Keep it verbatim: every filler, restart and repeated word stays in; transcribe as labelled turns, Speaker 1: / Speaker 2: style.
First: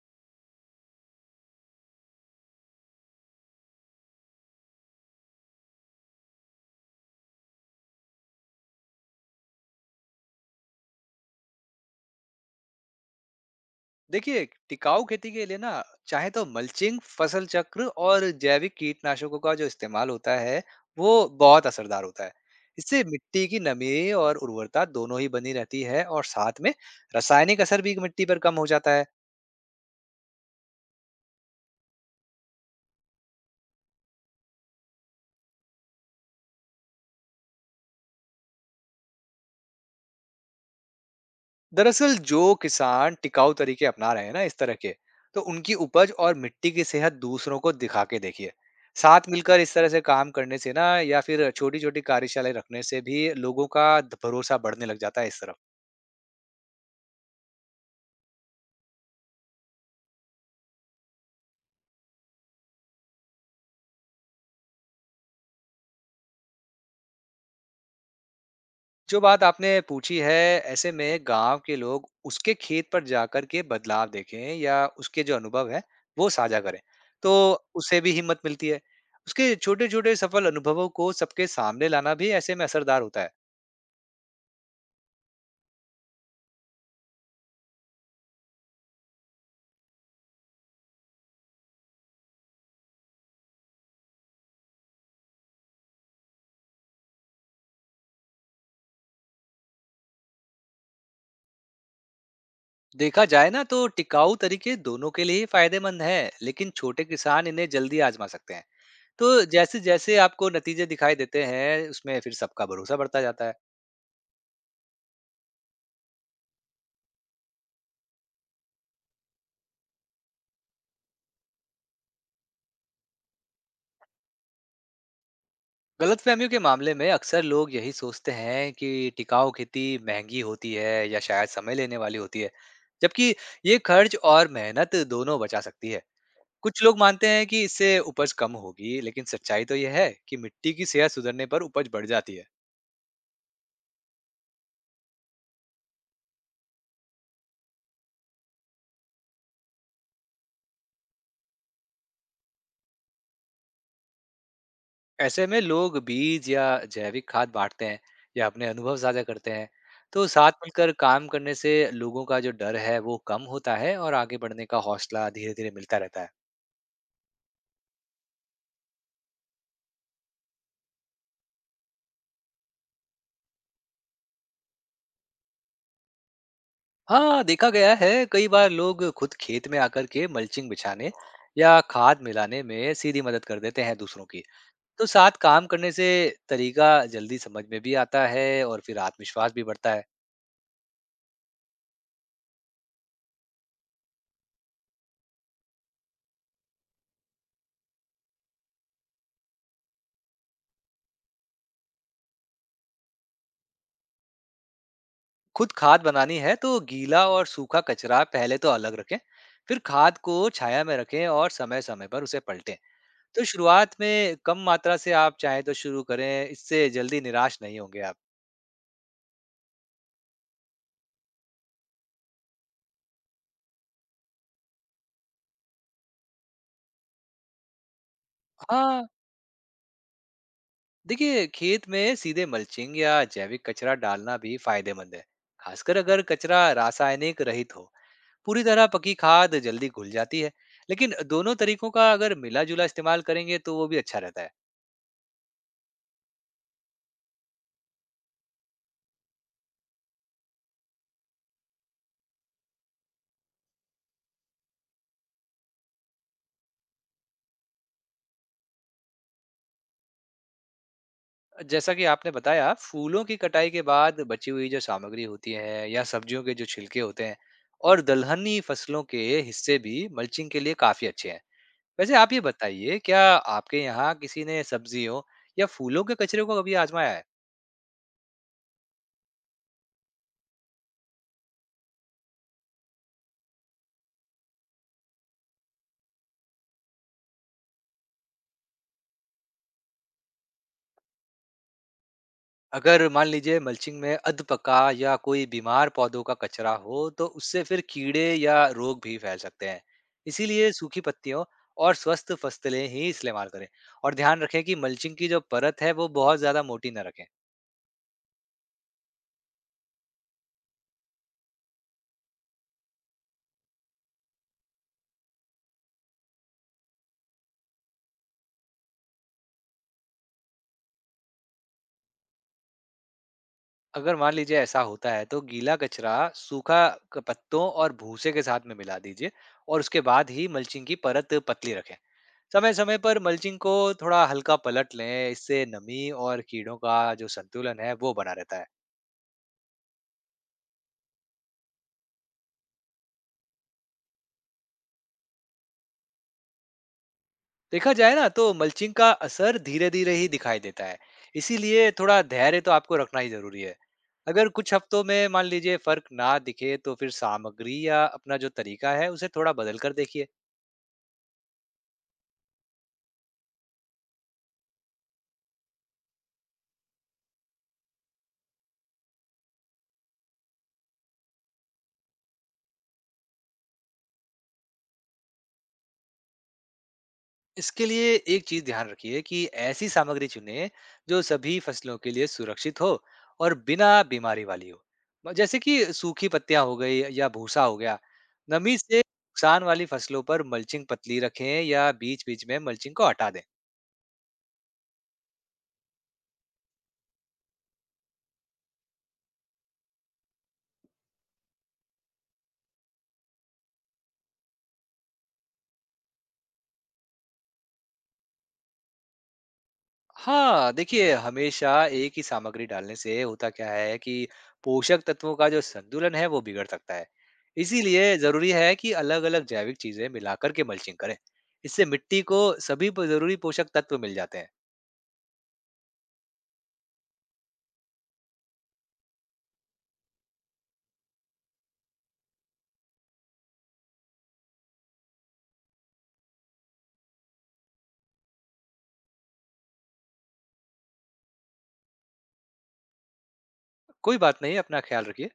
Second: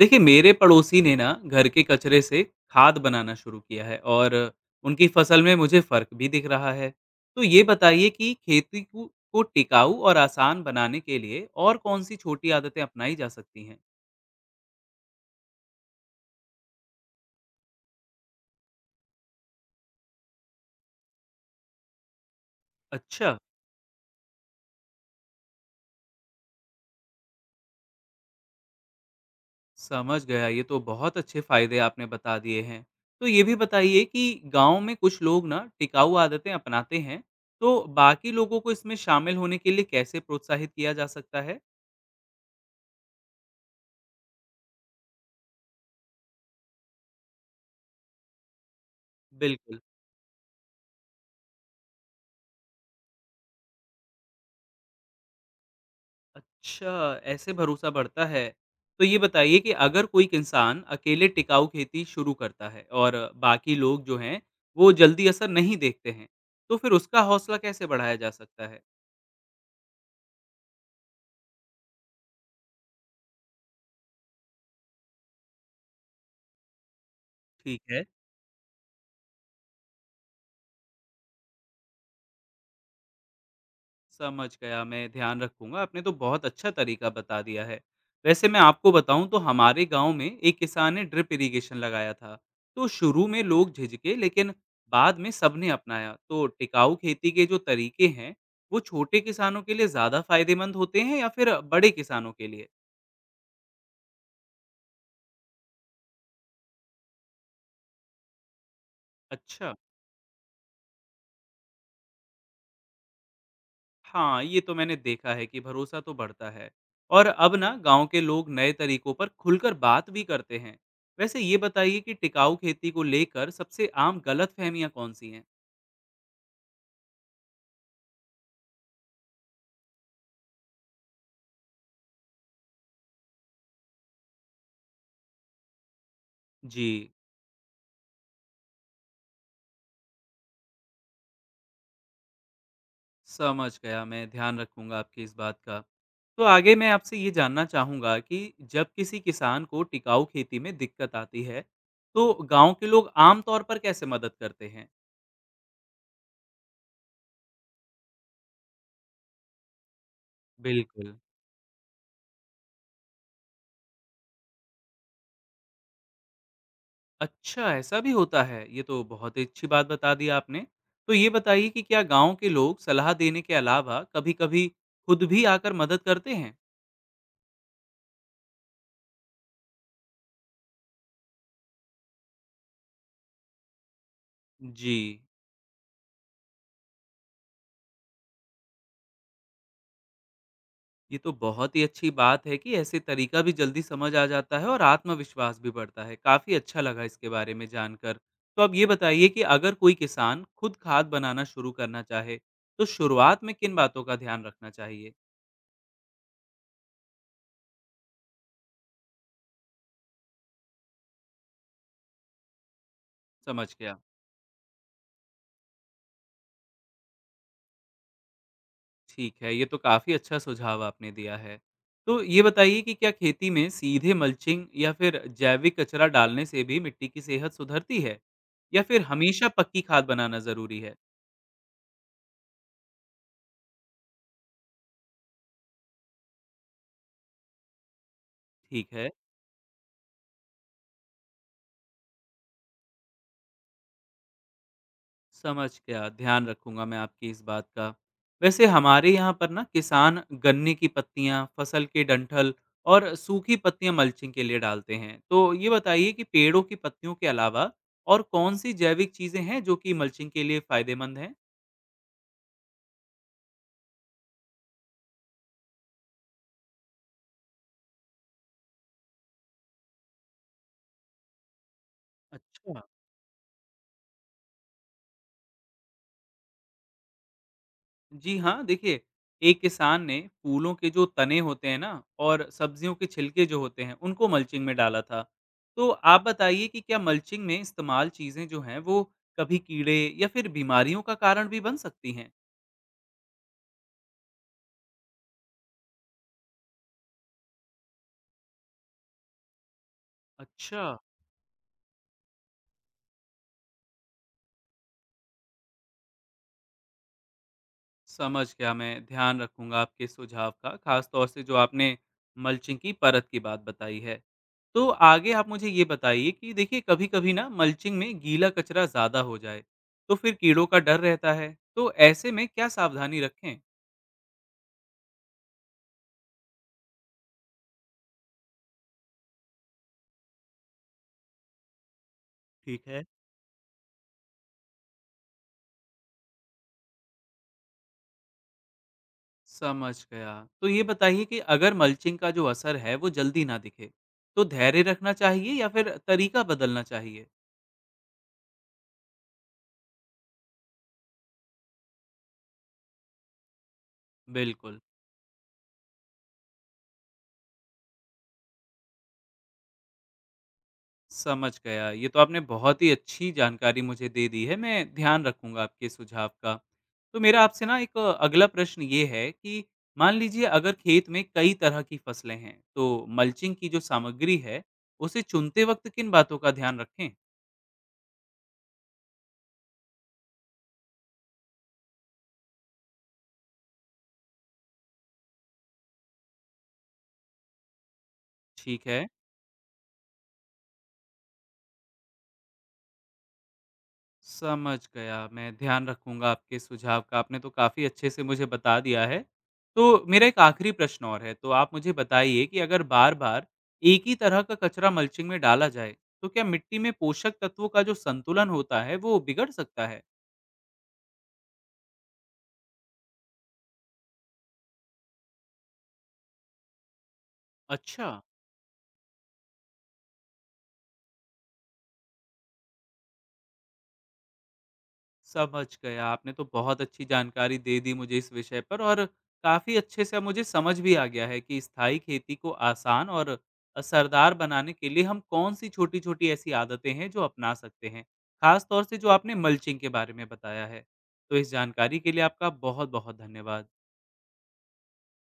Speaker 1: देखिए मेरे पड़ोसी ने ना घर के कचरे से खाद बनाना शुरू किया है और उनकी फसल में मुझे फर्क भी दिख रहा है। तो ये बताइए कि खेती को को टिकाऊ और आसान बनाने के लिए और कौन सी छोटी आदतें अपनाई जा सकती हैं।
Speaker 2: देखिए, टिकाऊ खेती के लिए ना चाहे तो मल्चिंग, फसल चक्र और जैविक कीटनाशकों का जो इस्तेमाल होता है, वो बहुत असरदार होता है। इससे
Speaker 1: अच्छा,
Speaker 2: मिट्टी की नमी और उर्वरता दोनों ही बनी रहती है और साथ में रासायनिक असर भी मिट्टी पर कम हो जाता है।
Speaker 1: समझ गया। ये तो बहुत अच्छे फायदे आपने बता दिए हैं। तो ये भी बताइए कि गांव में कुछ लोग ना टिकाऊ आदतें अपनाते हैं, तो बाकी लोगों को इसमें शामिल होने के लिए कैसे प्रोत्साहित किया जा सकता है।
Speaker 2: दरअसल जो किसान टिकाऊ तरीके अपना रहे हैं ना इस तरह के, तो उनकी उपज और मिट्टी की सेहत दूसरों को दिखा के देखिए। साथ मिलकर इस
Speaker 1: बिल्कुल।
Speaker 2: तरह से काम करने से ना या फिर छोटी-छोटी कार्यशालाएँ रखने से भी लोगों का द भरोसा बढ़ने लग जाता है इस तरफ।
Speaker 1: अच्छा, ऐसे भरोसा बढ़ता है। तो ये बताइए कि अगर कोई एक इंसान अकेले टिकाऊ खेती शुरू करता है और बाकी लोग जो हैं, वो जल्दी असर नहीं देखते हैं, तो फिर उसका हौसला कैसे बढ़ाया जा सकता है?
Speaker 2: जो बात आपने पूछी है ऐसे में गांव के लोग उसके खेत पर जाकर के बदलाव देखें या उसके जो अनुभव है वो साझा करें तो
Speaker 1: ठीक
Speaker 2: उससे
Speaker 1: है।
Speaker 2: भी हिम्मत मिलती है। उसके छोटे छोटे सफल अनुभवों को सबके सामने लाना भी ऐसे में असरदार होता है।
Speaker 1: समझ गया, मैं ध्यान रखूँगा। आपने तो बहुत अच्छा तरीका बता दिया है। वैसे मैं आपको बताऊँ तो हमारे गाँव में एक किसान ने ड्रिप इरिगेशन लगाया था। तो शुरू में लोग झिझके लेकिन बाद में सबने अपनाया। तो टिकाऊ खेती के जो तरीके हैं, वो छोटे किसानों के लिए ज़्यादा फायदेमंद होते हैं या फिर बड़े किसानों के लिए?
Speaker 2: देखा जाए ना तो टिकाऊ तरीके दोनों के लिए ही फायदेमंद है लेकिन छोटे किसान इन्हें जल्दी आजमा सकते हैं। तो
Speaker 1: अच्छा।
Speaker 2: जैसे जैसे आपको नतीजे दिखाई देते हैं उसमें फिर सबका भरोसा बढ़ता जाता है।
Speaker 1: हाँ, ये तो मैंने देखा है कि भरोसा तो बढ़ता है और अब ना गांव के लोग नए तरीकों पर खुलकर बात भी करते हैं। वैसे ये बताइए कि टिकाऊ खेती को लेकर सबसे आम गलतफहमियां कौन सी हैं?
Speaker 2: गलतफहमियों के मामले में अक्सर लोग यही सोचते हैं कि टिकाऊ खेती महंगी होती है या शायद समय लेने वाली होती है, जबकि ये खर्च और मेहनत दोनों बचा सकती है। कुछ लोग
Speaker 1: जी,
Speaker 2: मानते हैं कि इससे उपज कम होगी, लेकिन सच्चाई तो यह है कि मिट्टी की सेहत सुधरने पर उपज बढ़ जाती है।
Speaker 1: समझ गया। मैं ध्यान रखूंगा आपकी इस बात का। तो आगे मैं आपसे ये जानना चाहूंगा कि जब किसी किसान को टिकाऊ खेती में दिक्कत आती है, तो गांव के लोग आमतौर पर कैसे मदद करते हैं?
Speaker 2: ऐसे में लोग बीज या जैविक खाद बांटते हैं या अपने अनुभव साझा करते हैं। तो साथ मिलकर
Speaker 1: बिल्कुल।
Speaker 2: काम करने से लोगों का जो डर है वो कम होता है और आगे बढ़ने का हौसला धीरे-धीरे मिलता रहता है।
Speaker 1: अच्छा, ऐसा भी होता है। ये तो बहुत ही अच्छी बात बता दी आपने। तो ये बताइए कि क्या गाँव के लोग सलाह देने के अलावा कभी-कभी खुद भी आकर मदद करते हैं?
Speaker 2: हाँ, देखा गया है कई बार लोग खुद खेत में आकर के मल्चिंग बिछाने या खाद मिलाने में सीधी मदद कर देते हैं दूसरों की। तो
Speaker 1: जी,
Speaker 2: साथ काम करने से तरीका जल्दी समझ में भी आता है और फिर आत्मविश्वास भी बढ़ता है।
Speaker 1: ये तो बहुत ही अच्छी बात है कि ऐसे तरीका भी जल्दी समझ आ जाता है और आत्मविश्वास भी बढ़ता है। काफ़ी अच्छा लगा इसके बारे में जानकर। तो अब ये बताइए कि अगर कोई किसान खुद खाद बनाना शुरू करना चाहे, तो शुरुआत में किन बातों का ध्यान रखना चाहिए?
Speaker 2: खुद खाद बनानी है तो गीला और सूखा कचरा पहले तो अलग रखें। फिर खाद को छाया में रखें और समय समय पर उसे पलटें। तो
Speaker 1: समझ
Speaker 2: शुरुआत
Speaker 1: गया।
Speaker 2: में कम मात्रा से आप चाहें तो शुरू करें, इससे जल्दी निराश नहीं होंगे आप।
Speaker 1: ठीक है, ये तो काफ़ी अच्छा सुझाव आपने दिया है। तो ये बताइए कि क्या खेती में सीधे मल्चिंग या फिर जैविक कचरा डालने से भी मिट्टी की सेहत सुधरती है? या फिर
Speaker 2: हाँ,
Speaker 1: हमेशा पक्की खाद बनाना ज़रूरी है?
Speaker 2: देखिए खेत में सीधे मल्चिंग या जैविक कचरा डालना भी फायदेमंद है, खासकर अगर कचरा रासायनिक रहित हो। पूरी तरह
Speaker 1: ठीक है,
Speaker 2: पकी खाद जल्दी घुल जाती है, लेकिन दोनों तरीकों का अगर मिला जुला इस्तेमाल करेंगे तो वो भी अच्छा रहता है।
Speaker 1: समझ गया, ध्यान रखूँगा मैं आपकी इस बात का। वैसे हमारे यहाँ पर ना किसान गन्ने की पत्तियाँ, फसल के डंठल और सूखी पत्तियाँ मल्चिंग के लिए डालते हैं। तो ये बताइए कि पेड़ों की पत्तियों के अलावा और कौन-सी जैविक चीज़ें हैं जो कि मल्चिंग के लिए फ़ायदेमंद हैं?
Speaker 2: जैसा कि आपने बताया फूलों की कटाई के बाद बची हुई जो सामग्री होती है या सब्जियों के जो छिलके होते हैं और दलहनी फसलों के हिस्से भी मल्चिंग के लिए काफी अच्छे हैं। वैसे आप ये
Speaker 1: अच्छा।
Speaker 2: बताइए, क्या आपके यहाँ किसी ने सब्जियों या फूलों के कचरे को कभी आजमाया है?
Speaker 1: जी हाँ, देखिए एक किसान ने फूलों के जो तने होते हैं ना और सब्जियों के छिलके जो होते हैं उनको मल्चिंग में डाला था। तो आप बताइए कि क्या मल्चिंग में इस्तेमाल चीजें जो हैं वो कभी कीड़े या फिर बीमारियों का कारण भी बन सकती हैं?
Speaker 2: अगर मान लीजिए मल्चिंग में अधपका या कोई बीमार पौधों का कचरा हो तो उससे फिर कीड़े या रोग भी फैल सकते हैं। इसीलिए
Speaker 1: अच्छा,
Speaker 2: सूखी पत्तियों और स्वस्थ फसलें ही इस्तेमाल करें और ध्यान रखें कि मल्चिंग की जो परत है वो बहुत ज्यादा मोटी ना रखें।
Speaker 1: समझ गया। मैं ध्यान रखूंगा आपके सुझाव का, खास तौर से जो आपने मल्चिंग की परत की बात बताई है। तो आगे आप मुझे ये बताइए कि देखिए कभी कभी ना मल्चिंग में गीला कचरा ज़्यादा हो जाए तो फिर कीड़ों का डर रहता है, तो ऐसे में क्या सावधानी रखें।
Speaker 2: अगर मान लीजिए ऐसा होता है तो गीला कचरा सूखा क- पत्तों और भूसे के साथ में मिला दीजिए और उसके बाद ही मल्चिंग की परत पतली रखें। समय
Speaker 1: ठीक
Speaker 2: समय
Speaker 1: है,
Speaker 2: पर मल्चिंग को थोड़ा हल्का पलट लें, इससे नमी और कीड़ों का जो संतुलन है वो बना रहता है।
Speaker 1: समझ गया। तो ये बताइए कि अगर मल्चिंग का जो असर है वो जल्दी ना दिखे तो धैर्य रखना चाहिए या फिर तरीका बदलना चाहिए।
Speaker 2: देखा जाए ना तो मल्चिंग का असर धीरे धीरे ही दिखाई देता है। इसीलिए थोड़ा धैर्य तो आपको रखना ही जरूरी है। अगर कुछ
Speaker 1: बिल्कुल,
Speaker 2: हफ्तों में मान लीजिए फर्क ना दिखे तो फिर सामग्री या अपना जो तरीका है उसे थोड़ा बदल कर देखिए।
Speaker 1: समझ गया। ये तो आपने बहुत ही अच्छी जानकारी मुझे दे दी है, मैं ध्यान रखूँगा आपके सुझाव का। तो मेरा आपसे ना एक अगला प्रश्न ये है कि मान लीजिए अगर खेत में कई तरह की फसलें हैं, तो मल्चिंग की जो सामग्री है, उसे चुनते वक़्त किन बातों का ध्यान रखें?
Speaker 2: इसके लिए एक चीज ध्यान रखिए कि ऐसी सामग्री चुने जो सभी फसलों के लिए सुरक्षित हो और बिना बीमारी वाली हो। म- जैसे कि सूखी पत्तियां हो गई या भूसा हो गया। नमी
Speaker 1: ठीक
Speaker 2: से
Speaker 1: है।
Speaker 2: नुकसान वाली फसलों पर मल्चिंग पतली रखें या बीच बीच में मल्चिंग को हटा दें।
Speaker 1: समझ गया, मैं ध्यान रखूँगा आपके सुझाव का, आपने तो काफ़ी अच्छे से मुझे बता दिया है। तो मेरा एक आखिरी प्रश्न और है, तो आप मुझे बताइए कि अगर बार-बार एक ही तरह का कचरा मल्चिंग में डाला जाए, तो क्या मिट्टी में पोषक तत्वों का जो संतुलन होता है, वो बिगड़ सकता है?
Speaker 2: हाँ, देखिए हमेशा एक ही सामग्री डालने से होता क्या है कि पोषक तत्वों का जो संतुलन है वो बिगड़ सकता है।
Speaker 1: अच्छा।
Speaker 2: इसीलिए ज़रूरी है कि अलग-अलग जैविक चीज़ें मिलाकर के मल्चिंग करें। इससे मिट्टी को सभी प ज़रूरी पोषक तत्व मिल जाते हैं।
Speaker 1: समझ गया। आपने तो बहुत अच्छी जानकारी दे दी मुझे इस विषय पर और काफ़ी अच्छे से अब मुझे समझ भी आ गया है कि स्थायी खेती को आसान और असरदार बनाने के लिए हम कौन-सी छोटी-छोटी ऐसी आदतें हैं जो अपना सकते हैं। ख़ास तौर से जो आपने मल्चिंग के बारे में बताया है। तो इस जानकारी के लिए आपका बहुत-बहुत धन्यवाद।
Speaker 2: कोई बात नहीं, अपना ख्याल रखिए।